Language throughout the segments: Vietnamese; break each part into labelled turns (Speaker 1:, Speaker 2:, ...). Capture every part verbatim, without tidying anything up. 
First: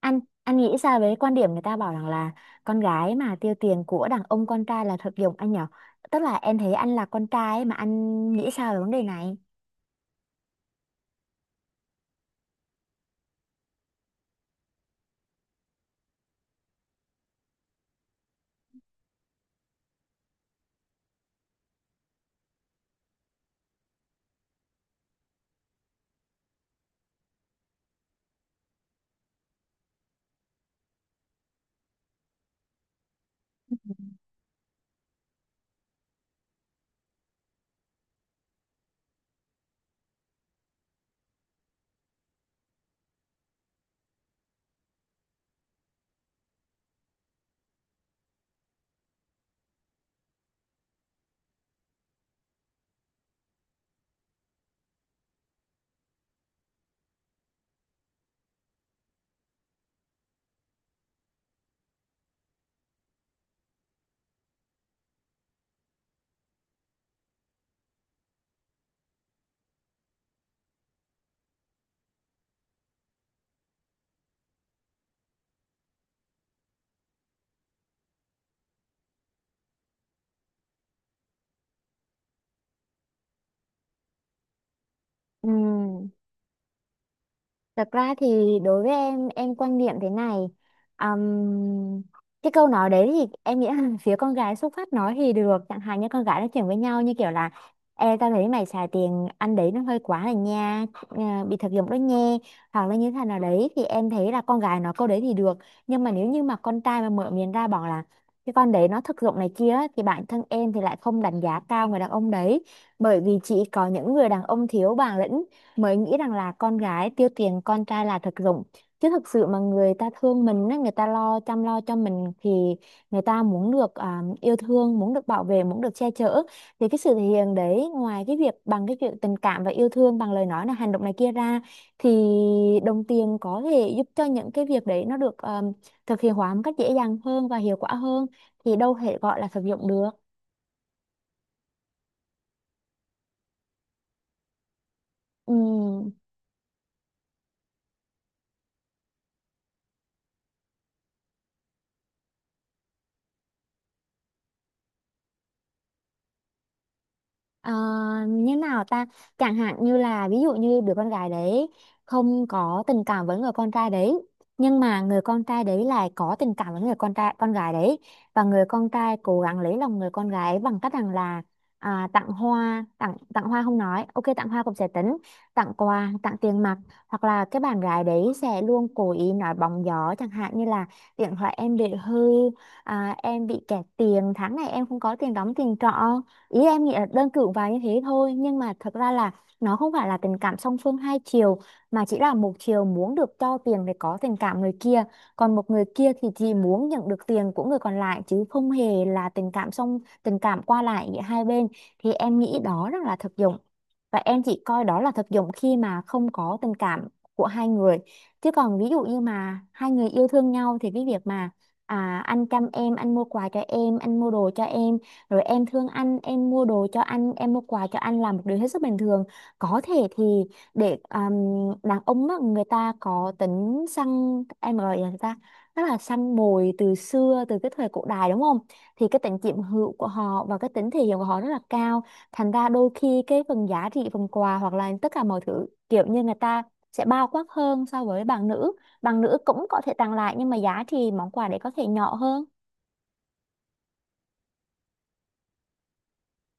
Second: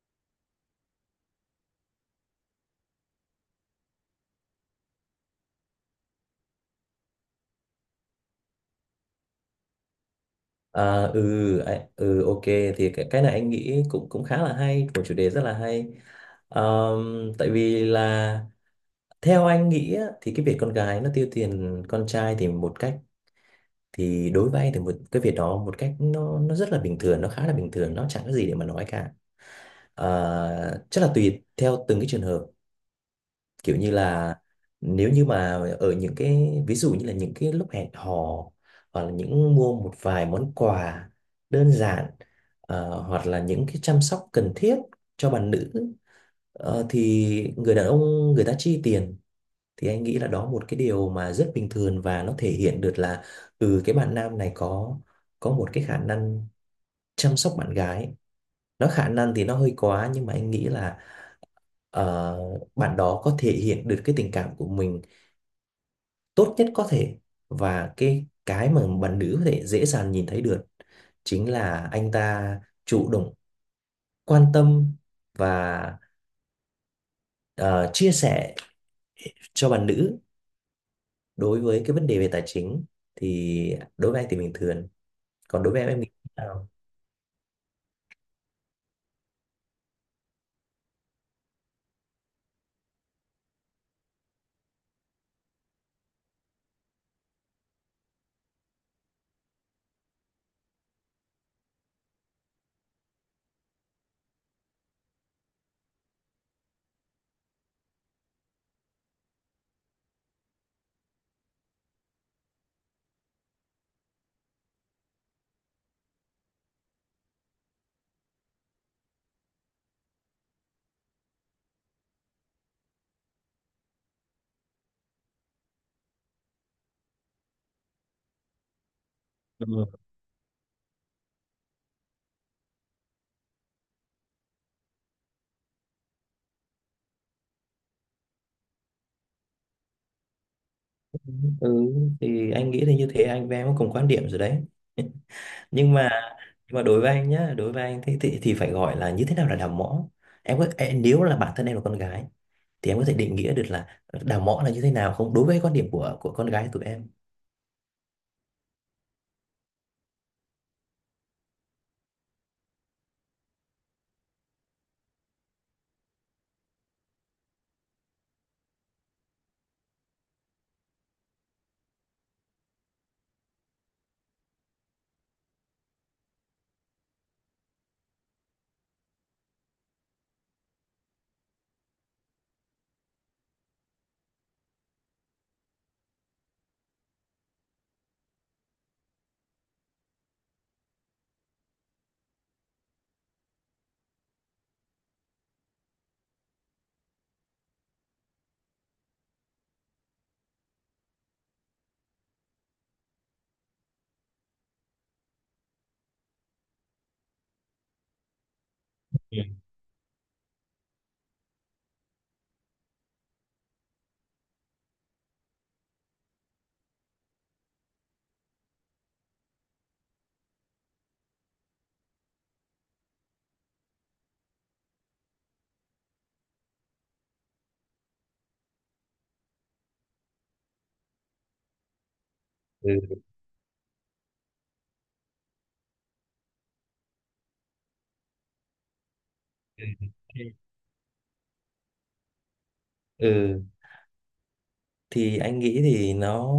Speaker 1: anh anh nghĩ sao với quan điểm người ta bảo rằng là con gái mà tiêu tiền của đàn ông con trai là thực dụng anh nhở? Tức là em thấy anh là con trai ấy, mà anh nghĩ sao về vấn đề này?
Speaker 2: À, ừ, ạ, ừ, ok. Thì cái, cái này anh nghĩ cũng cũng khá là hay, một chủ đề rất là hay. Ờm, tại vì là theo anh nghĩ á, thì cái việc con gái nó tiêu tiền con trai thì một cách, thì đối với anh thì một cái việc đó một cách nó nó rất là bình thường, nó khá là bình thường, nó chẳng có gì để mà nói cả. Ờ, chắc là tùy theo từng cái trường hợp, kiểu như là nếu như mà ở những cái ví dụ như là những cái lúc hẹn hò, hoặc là những mua một vài món quà đơn giản, ờ, hoặc là những cái chăm sóc cần thiết cho bạn nữ, ờ, thì người đàn ông, người ta chi tiền, thì anh nghĩ là đó một cái điều mà rất bình thường, và nó thể hiện được là ừ cái bạn nam này có có một cái khả năng chăm sóc bạn gái. Nó khả năng thì nó hơi quá, nhưng mà anh nghĩ là ờ, bạn đó có thể hiện được cái tình cảm của mình tốt nhất có thể, và cái cái mà bạn nữ có thể dễ dàng nhìn thấy được chính là anh ta chủ động, quan tâm, và ờ, chia sẻ cho bạn nữ. Đối với cái vấn đề về tài chính thì đối với anh thì bình thường. Còn đối với em em nghĩ
Speaker 1: Ừ.
Speaker 2: thế nào?
Speaker 1: Thật ra thì đối với em em quan niệm thế này. Ừm, cái câu nói đấy thì em nghĩ là phía con gái xuất phát nói thì được, chẳng hạn như con gái nói chuyện với nhau như kiểu là: Ê, tao thấy mày xài tiền ăn đấy nó hơi quá rồi nha, à, bị thực dụng đó nha, hoặc là như thế nào đấy, thì em thấy là con gái nói câu đấy thì được. Nhưng mà nếu như mà con trai mà mở miệng ra bảo là cái con đấy nó thực dụng này kia á, thì bản thân em thì lại không đánh giá cao người đàn ông đấy. Bởi vì chỉ có những người đàn ông thiếu bản lĩnh mới nghĩ rằng là con gái tiêu tiền con trai là thực dụng. Chứ thực sự mà người ta thương mình á, người ta lo chăm lo cho mình thì người ta muốn được à, yêu thương, muốn được bảo vệ, muốn được che chở, thì cái sự thể hiện đấy ngoài cái việc bằng cái chuyện tình cảm và yêu
Speaker 2: Ừ.
Speaker 1: thương bằng lời nói là hành động này kia ra, thì đồng tiền có thể giúp cho những cái việc đấy nó được à, thực hiện hóa một cách dễ dàng hơn và hiệu quả hơn, thì đâu thể gọi là thực dụng được.
Speaker 2: Ừ, thì anh nghĩ thì như thế anh với em có cùng quan điểm rồi đấy. Nhưng mà
Speaker 1: Ừ.
Speaker 2: nhưng mà đối với anh nhá, đối với anh thì thì, thì phải gọi là như thế nào là đào mỏ. Em có em- nếu là bản thân em là con gái thì em có thể định nghĩa được là ờ, đào mõ là như thế nào không, đối với quan điểm của của con gái tụi em?
Speaker 1: Ờ, Như nào ta? Chẳng hạn như là, ví dụ như đứa con gái đấy không có tình cảm với người con trai đấy, nhưng mà người con trai đấy lại có tình cảm với người con trai con gái đấy, và người con trai cố gắng lấy lòng người con gái bằng cách rằng là à, tặng hoa, tặng tặng hoa không nói ok tặng hoa cũng sẽ tính, tặng quà, tặng tiền mặt. Hoặc là cái bạn gái đấy sẽ luôn cố ý nói bóng gió chẳng hạn như là điện thoại em bị hư, à, em bị kẹt tiền tháng này, em không có tiền đóng tiền trọ. Ý em nghĩ là đơn cử và như thế thôi, nhưng mà thật ra là nó không phải là tình cảm song phương hai chiều, mà chỉ là một chiều muốn được cho tiền để có tình cảm người kia, còn một người kia thì chỉ muốn nhận được tiền của người còn lại chứ không hề là tình cảm song tình cảm qua lại giữa hai bên, thì em nghĩ đó rất là thực dụng. Và em chỉ coi đó là thực dụng khi mà không có tình cảm của hai người, chứ còn ví dụ như
Speaker 2: Ừ.
Speaker 1: mà hai người yêu thương nhau thì cái việc mà à, anh chăm em, anh mua quà cho em, anh mua đồ cho em, rồi em thương anh, em mua đồ cho anh, em mua quà cho anh là một điều hết sức bình thường. Có thể thì để um, đàn ông á, người ta có tính săn, em gọi là người ta rất là săn mồi từ xưa, từ cái thời cổ đại đúng không, thì cái tính chiếm hữu của họ và cái tính thể hiện của họ rất là cao, thành ra đôi
Speaker 2: Ừ.
Speaker 1: khi cái phần giá trị phần quà hoặc là tất cả mọi thứ kiểu như người ta sẽ bao quát hơn so với bạn nữ. Bạn nữ cũng có thể
Speaker 2: Ừ.
Speaker 1: tặng lại nhưng mà giá trị món quà đấy có thể nhỏ hơn.
Speaker 2: Ừ, thì anh nghĩ thì nó,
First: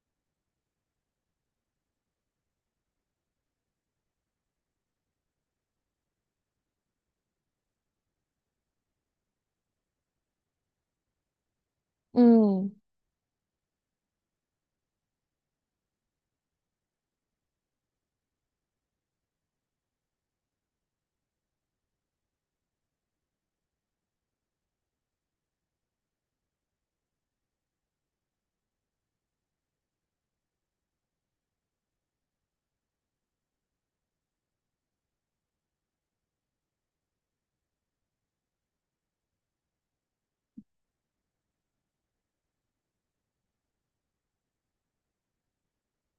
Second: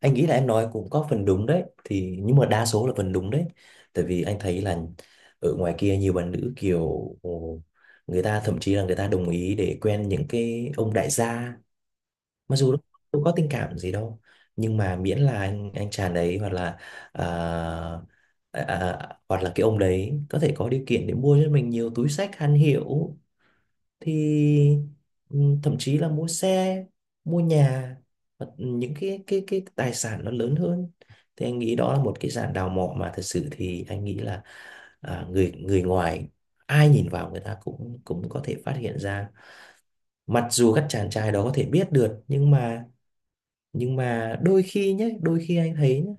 Speaker 2: anh nghĩ là em nói cũng có phần đúng đấy, thì nhưng mà đa số là phần đúng đấy. Tại vì anh thấy là ở ngoài kia nhiều bạn nữ kiểu ồ, người ta thậm chí là người ta đồng ý để quen những cái ông đại gia, mặc
Speaker 1: Ừ.
Speaker 2: dù đâu có tình cảm gì đâu, nhưng mà miễn là anh anh chàng đấy hoặc là à, à, à, hoặc là cái ông đấy có thể có điều kiện để mua cho mình nhiều túi xách hàng hiệu, thì ừ, thậm chí là mua xe, mua nhà, hoặc những cái cái cái tài sản nó lớn hơn. Thì anh nghĩ đó là một cái dạng đào mỏ mà thật sự thì anh nghĩ là à, người người ngoài ai nhìn vào người ta cũng cũng có thể phát hiện ra. Mặc dù các chàng trai đó có thể biết được, nhưng mà nhưng mà đôi khi nhé, đôi khi anh thấy nhé,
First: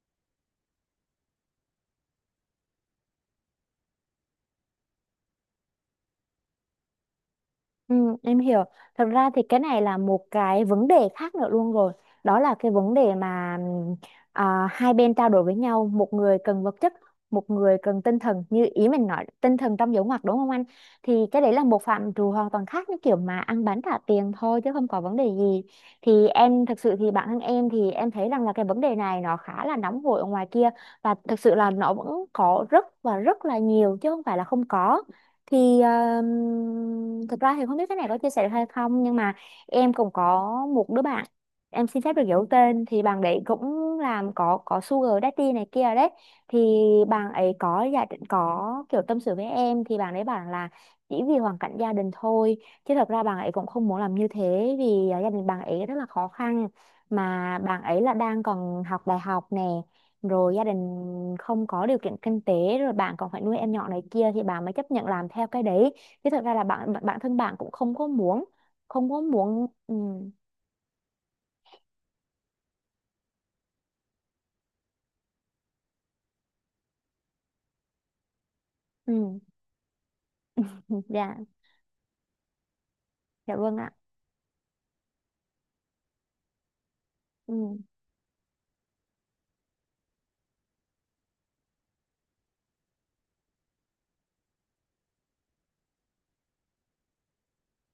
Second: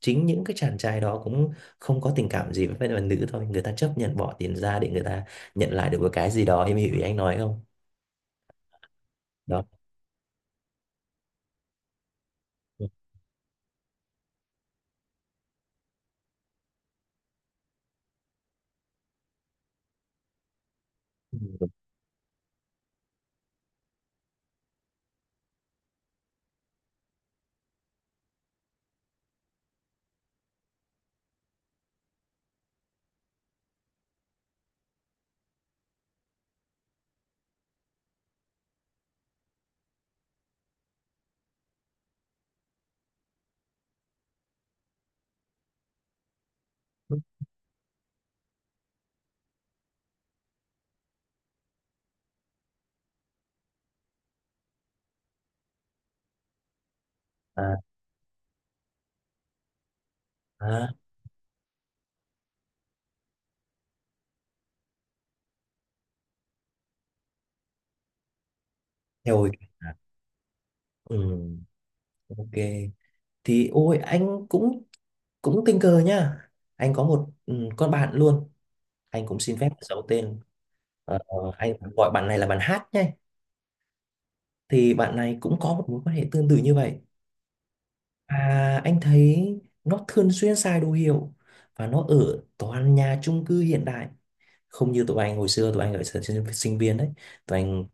Speaker 2: chính những cái chàng trai đó cũng không có tình cảm gì với phái đoàn nữ thôi, người ta chấp nhận bỏ tiền ra để người ta nhận lại được một cái gì đó, em hiểu ý anh nói không?
Speaker 1: Ừ, em hiểu. Thật ra thì cái
Speaker 2: Đó.
Speaker 1: này là một cái vấn đề khác nữa luôn rồi. Đó là cái vấn đề mà ừm, à, hai bên trao đổi với nhau, một người cần vật chất, một người cần tinh thần. Như ý mình nói, tinh thần trong dấu ngoặc đúng không anh? Thì cái đấy là
Speaker 2: Ừ.
Speaker 1: một phạm trù hoàn toàn khác, như kiểu mà ăn bánh trả tiền thôi chứ không có vấn đề gì. Thì em thực sự thì bản thân em thì em thấy rằng là cái vấn đề này nó khá là nóng hổi ở ngoài kia, và thực sự là nó vẫn có rất và rất là nhiều chứ không phải là không có. Thì um, thực ra thì không biết cái này có chia sẻ được hay không, nhưng mà em cũng có một đứa bạn, em xin phép được giấu tên, thì bạn đấy cũng làm có có sugar daddy này kia đấy. Thì bạn ấy có gia đình, có kiểu tâm sự với em, thì bạn ấy bảo là chỉ vì hoàn cảnh gia đình thôi, chứ thật ra bạn ấy cũng không muốn làm như thế, vì à, gia đình bạn ấy rất là khó khăn, mà
Speaker 2: à,
Speaker 1: bạn ấy là đang còn học đại học nè, rồi gia
Speaker 2: à,
Speaker 1: đình không có điều kiện kinh tế, rồi bạn còn phải nuôi em nhỏ này kia, thì bạn mới chấp nhận làm theo cái đấy, chứ thật ra là bạn bạn- bản thân bạn cũng không có muốn, không có
Speaker 2: theo hồi
Speaker 1: muốn. Ừ.
Speaker 2: à, ừ, ok. Thì ôi anh cũng cũng tình cờ nhá, anh có một ừ, con bạn luôn. Anh cũng
Speaker 1: Ừ.
Speaker 2: xin phép giấu tên. Ờ,
Speaker 1: Dạ,
Speaker 2: ờ, anh gọi bạn này là bạn Hát nhé.
Speaker 1: dạ vâng ạ.
Speaker 2: Thì bạn này cũng có một mối quan hệ tương tự như vậy.
Speaker 1: Ừ.
Speaker 2: À, anh thấy nó thường xuyên xài đồ hiệu và nó ở toàn nhà chung cư hiện đại, không như tụi anh hồi xưa. Tụi anh ở thời sinh sinh viên đấy, tụi anh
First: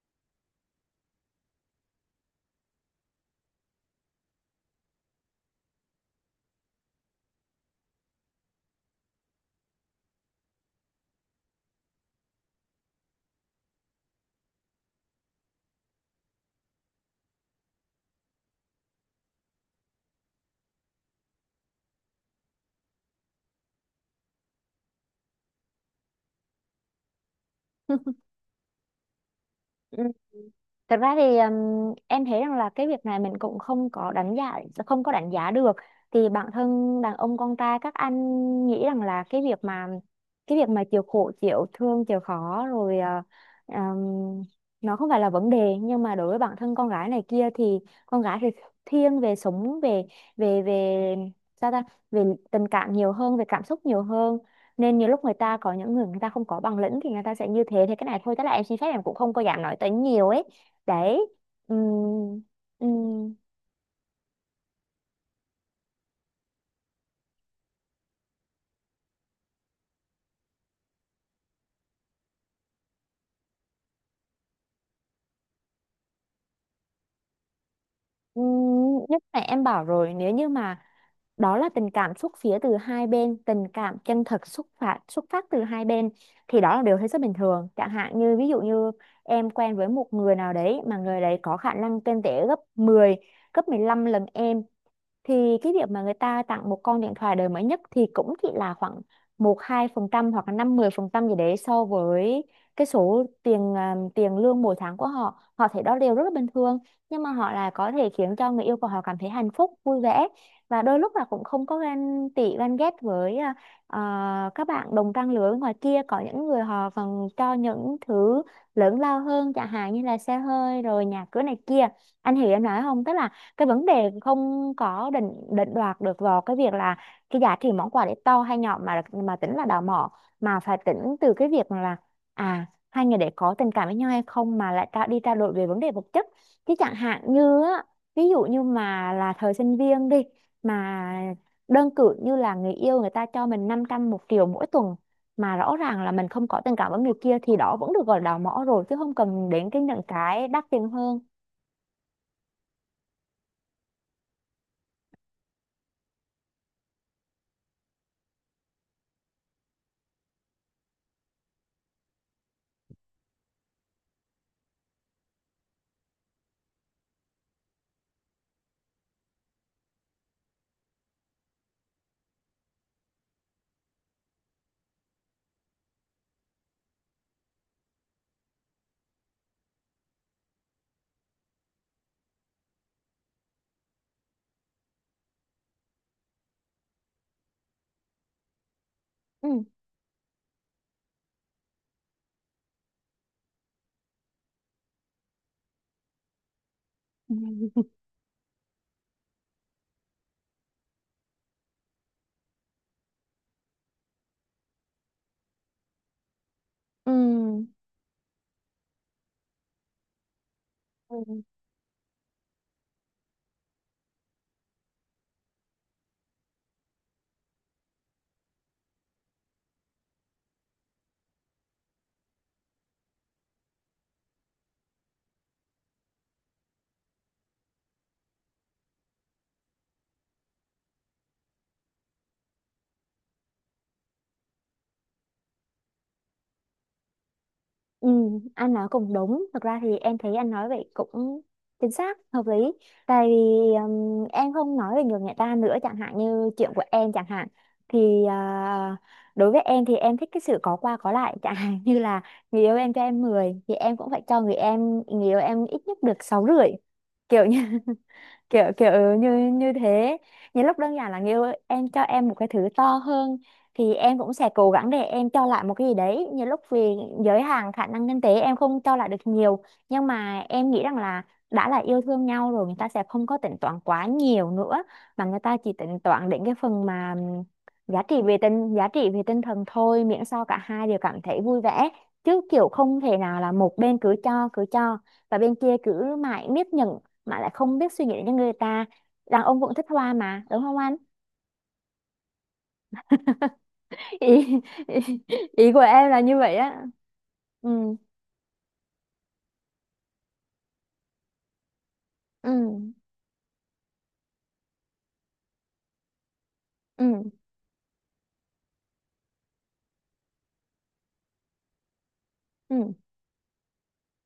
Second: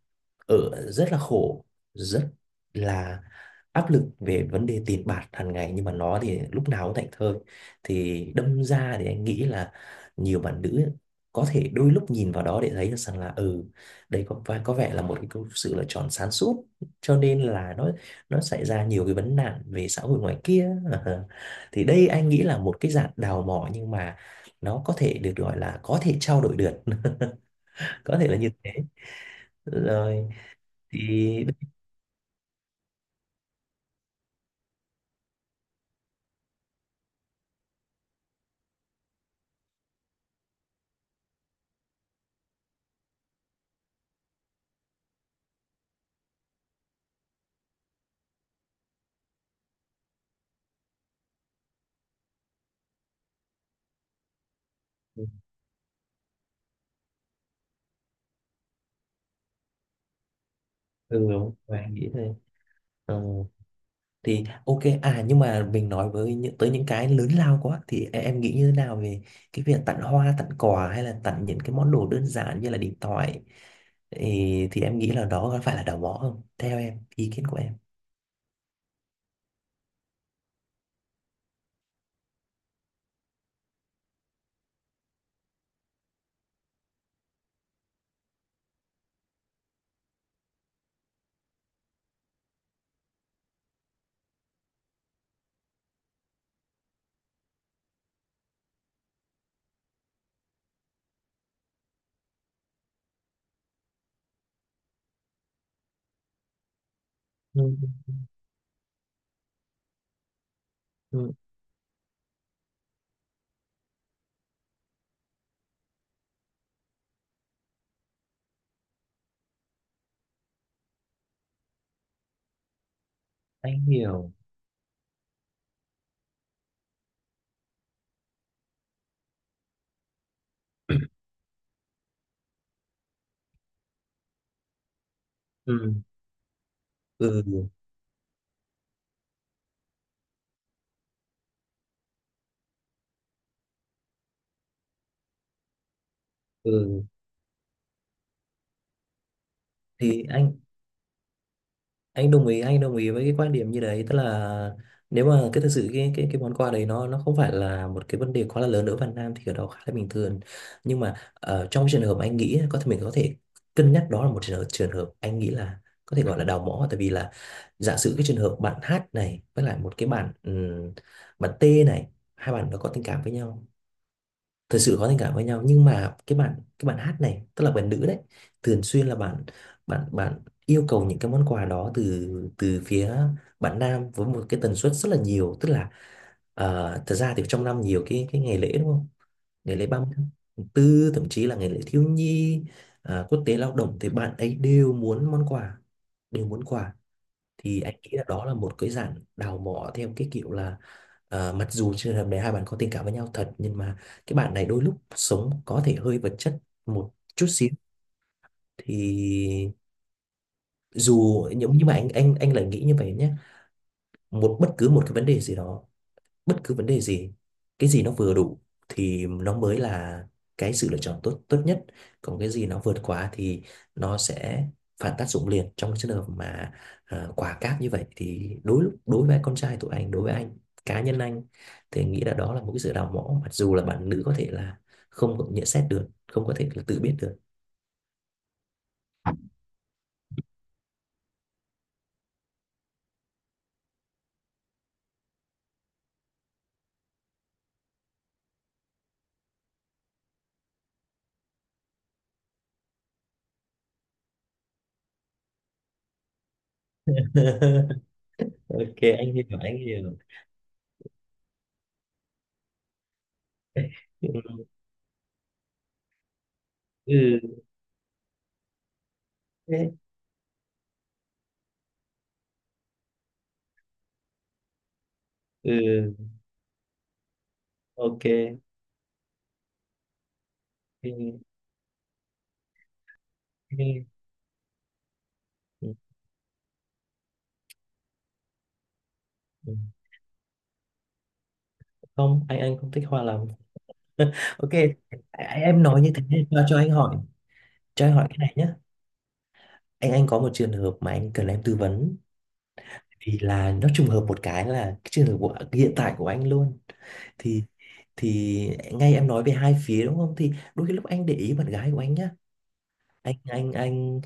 Speaker 2: ở rất là khổ, rất là áp lực về vấn đề tiền bạc hàng ngày, nhưng mà nó thì lúc nào cũng thảnh thơi. Thì đâm ra thì anh nghĩ là nhiều bạn nữ có thể đôi lúc nhìn vào đó để thấy được rằng là ừ đây có vẻ- có vẻ là một cái câu- sự lựa chọn sáng suốt, cho nên là nó nó xảy ra nhiều cái vấn nạn về xã hội ngoài kia. Thì đây anh nghĩ là một cái dạng đào mỏ, nhưng mà nó có thể được gọi là có thể trao đổi được. Có thể là như thế. Rồi.
Speaker 1: Thật ra thì
Speaker 2: Thì
Speaker 1: ừm, em thấy rằng là cái việc này mình cũng không có đánh giá, không có đánh giá được. Thì bản thân đàn ông con trai các anh nghĩ rằng là cái việc mà cái việc mà chịu khổ chịu thương chịu khó rồi, ờ, ừm, nó không phải là vấn đề, nhưng mà đối với bản thân con gái này kia thì con gái thì thiên về sống về về về sao ta, về tình cảm nhiều hơn, về cảm xúc nhiều hơn, nên nhiều lúc
Speaker 2: ừ
Speaker 1: người ta có những người người ta không có bằng lĩnh thì người ta sẽ như thế, thế cái này thôi, tức là em xin phép, em cũng không có dám nói tới nhiều ấy. Đấy.
Speaker 2: đúng và nghĩ thế.
Speaker 1: ừm,
Speaker 2: Ờ,
Speaker 1: ừm,
Speaker 2: thì ok. À, nhưng mà mình nói với những tới những cái lớn lao quá thì em, em nghĩ như thế nào về cái việc tặng hoa, tặng quà, hay là tặng những cái món đồ đơn giản như là điện thoại, thì, thì em nghĩ là đó có phải là đào mỏ không, theo em ý kiến của em?
Speaker 1: ừm, nhưng mà em bảo rồi, nếu như mà đó là tình cảm xuất phía từ hai bên, tình cảm chân thật xuất phát xuất phát từ hai bên, thì đó là điều hết sức bình thường. Chẳng hạn như ví dụ như em quen với một người nào đấy mà người đấy có khả năng kinh tế gấp mười, gấp mười lăm lần em, thì cái việc mà người ta tặng một con điện thoại đời mới nhất thì cũng chỉ là khoảng một hai phần trăm hoặc là năm mười phần trăm gì đấy so với cái số tiền, à, tiền lương mỗi tháng của họ, họ thấy đó đều rất là bình thường. Nhưng mà họ
Speaker 2: Ừ,
Speaker 1: là có thể khiến cho người yêu của họ cảm thấy hạnh phúc, vui vẻ, và đôi lúc là
Speaker 2: ừ,
Speaker 1: cũng không có ganh tị ganh ghét với à, à, các bạn đồng trang lứa bên ngoài kia có những người họ còn cho những thứ lớn lao hơn chẳng hạn như là xe hơi rồi nhà cửa này kia. Anh hiểu em nói không? Tức là cái
Speaker 2: anh
Speaker 1: vấn đề
Speaker 2: hiểu.
Speaker 1: không có định định đoạt được vào cái việc là cái giá trị món quà để to hay nhỏ mà mà tính là đào mỏ, mà phải tính từ cái việc là, à, hai người để có tình cảm với nhau hay không mà lại tra, đi trao đổi về vấn đề
Speaker 2: ừ
Speaker 1: vật chất. Chứ chẳng hạn như
Speaker 2: ừ
Speaker 1: á, ví dụ như mà là thời sinh viên đi, mà đơn cử như là người yêu người ta cho mình năm trăm một triệu mỗi tuần mà rõ ràng là mình không có tình cảm với
Speaker 2: ừ,
Speaker 1: người kia thì đó vẫn được gọi là đào mỏ rồi, chứ không cần đến cái những
Speaker 2: thì
Speaker 1: cái
Speaker 2: anh
Speaker 1: đắt tiền hơn.
Speaker 2: anh đồng ý anh đồng ý với cái quan điểm như đấy, tức là nếu mà cái thực sự cái cái cái món quà đấy nó nó không phải là một cái vấn đề quá là lớn ở Việt Nam thì ở đó khá là bình thường. Nhưng mà ờ, trong trường hợp anh nghĩ có thể mình có thể cân nhắc, đó là một trường hợp, trường hợp anh nghĩ là có thể gọi là đào mỏ, tại vì là giả sử cái trường hợp bạn hát này với lại một cái bạn ừm, bạn T này, hai bạn nó có tình cảm với nhau, thật sự có tình cảm với nhau, nhưng mà cái bạn cái bạn hát này tức là bạn nữ đấy thường xuyên là bạn bạn bạn yêu cầu những cái món quà đó từ từ phía bạn nam với một cái tần suất rất là nhiều, tức là ờ, thật ra thì trong năm nhiều cái cái ngày lễ đúng không?
Speaker 1: Ừ.
Speaker 2: Ngày lễ ba mươi tháng tư, thậm chí là ngày lễ thiếu nhi, à, quốc tế lao động, thì bạn ấy đều muốn món quà, đều muốn quà.
Speaker 1: Ừ.
Speaker 2: Thì anh nghĩ là đó là một cái dạng đào mỏ theo cái kiểu là ờ, mặc dù trường hợp này hai bạn có tình cảm với nhau thật, nhưng mà cái bạn này đôi lúc sống có thể hơi vật chất
Speaker 1: Ừ.
Speaker 2: một chút xíu. Thì
Speaker 1: Ừ,
Speaker 2: dù nhưng nhưng mà anh anh anh lại nghĩ như vậy nhé. Một bất cứ một cái vấn đề gì đó, bất cứ vấn đề gì, cái gì nó vừa đủ thì nó mới là cái sự lựa chọn tốt tốt nhất. Còn cái gì nó vượt quá thì nó sẽ phản tác dụng liền. Trong cái trường hợp mà uh, quả cáp như vậy thì đối đối với con trai tụi anh, đối với anh, cá nhân anh, thì anh nghĩ là đó là một cái sự đào mỏ, mặc dù là bạn nữ có thể là không có nhận xét được, không có thể là tự biết được.
Speaker 1: ừ, anh nói cũng đúng. Thực ra thì em thấy anh nói vậy cũng chính xác, hợp lý. Tại vì ừm, em không nói về người người ta nữa, chẳng hạn như chuyện của em chẳng hạn. Thì à, đối với em thì em thích cái sự có qua có lại. Chẳng hạn như là người yêu em cho em mười thì em cũng phải cho người em người yêu em ít nhất được sáu rưỡi. Kiểu như, kiểu kiểu
Speaker 2: Ok,
Speaker 1: ừ,
Speaker 2: anh
Speaker 1: như
Speaker 2: hiểu
Speaker 1: như
Speaker 2: anh hiểu
Speaker 1: thế. Những lúc đơn giản là người yêu em cho em một cái thứ to hơn thì em cũng
Speaker 2: Ừ,
Speaker 1: sẽ cố gắng để em cho lại một cái gì đấy. Những lúc vì giới
Speaker 2: ừ,
Speaker 1: hạn khả năng kinh tế em không cho lại được nhiều,
Speaker 2: thế,
Speaker 1: nhưng mà em nghĩ rằng là đã là yêu thương nhau rồi người ta sẽ không có tính toán quá nhiều nữa, mà người ta chỉ tính
Speaker 2: ừ,
Speaker 1: toán đến cái phần mà ừm, giá trị
Speaker 2: ok.
Speaker 1: về tinh giá trị về tinh thần thôi, miễn sao cả hai đều cảm
Speaker 2: Ừ.
Speaker 1: thấy vui vẻ. Chứ kiểu không thể nào là một bên cứ cho cứ cho và bên kia cứ mãi miết nhận mà lại không biết suy nghĩ đến cho người ta. Đàn ông
Speaker 2: Ừ.
Speaker 1: cũng thích hoa mà, đúng không anh?
Speaker 2: Không, anh anh không thích hoa lắm.
Speaker 1: ý,
Speaker 2: Ok. À,
Speaker 1: ý,
Speaker 2: à,
Speaker 1: ý của
Speaker 2: em nói
Speaker 1: em
Speaker 2: như
Speaker 1: là như
Speaker 2: thế.
Speaker 1: vậy
Speaker 2: Cho cho
Speaker 1: á.
Speaker 2: anh hỏi,
Speaker 1: Ừ.
Speaker 2: cho anh hỏi cái này nhé. Anh anh có một trường hợp mà anh cần em tư vấn,
Speaker 1: Ừ.
Speaker 2: vì là nó trùng hợp một cái là cái trường hợp của hiện tại của anh luôn.
Speaker 1: Ừ.
Speaker 2: thì thì ngay em nói về hai phía đúng không, thì đôi khi lúc anh để ý bạn gái của anh nhá,
Speaker 1: Ừ.
Speaker 2: anh anh anh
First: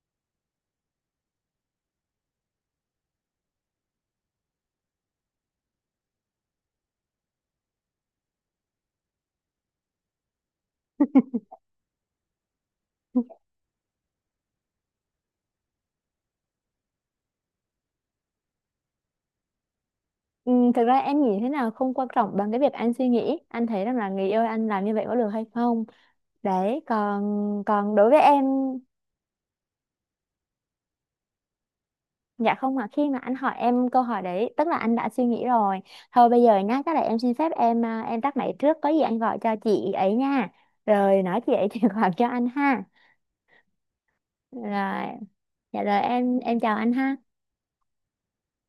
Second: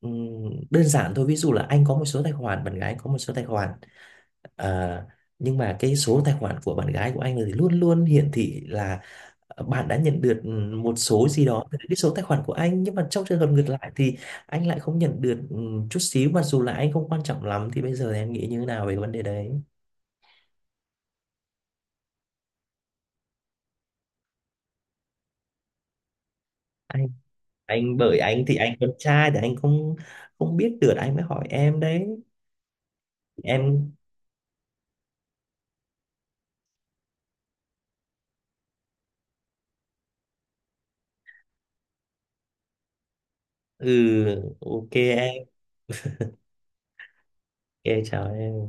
Speaker 2: ừm, đơn giản thôi, ví dụ là anh có một số tài khoản, bạn gái có một số tài khoản. À, nhưng mà cái số tài khoản của bạn gái của anh thì luôn luôn hiển thị là ờ, bạn đã nhận được một số gì đó từ cái số tài khoản của anh, nhưng mà trong trường hợp ngược lại thì anh lại không nhận được ừ, chút xíu, mặc dù là anh không quan trọng lắm. Thì bây giờ thì em nghĩ như thế nào về cái vấn đề đấy?
Speaker 1: Ừ, thực ra em nghĩ thế nào không quan trọng bằng cái việc anh suy nghĩ, anh thấy rằng là người yêu anh làm như vậy có được hay không. Đấy.
Speaker 2: Anh
Speaker 1: Còn còn
Speaker 2: anh
Speaker 1: đối
Speaker 2: Bởi
Speaker 1: với em,
Speaker 2: anh thì anh con trai thì anh không không biết được, anh mới hỏi em đấy.
Speaker 1: dạ không, mà khi mà anh hỏi em
Speaker 2: Em.
Speaker 1: câu hỏi đấy tức là anh đã suy nghĩ rồi. Thôi bây giờ nhá, chắc là em xin phép, em à, em tắt máy trước, có gì anh gọi cho chị ấy nha, rồi nói chị ấy chuyển khoản cho anh ha.
Speaker 2: Ừ. Ok
Speaker 1: Rồi,
Speaker 2: em.
Speaker 1: dạ rồi em em chào anh ha.
Speaker 2: Ok, chào em.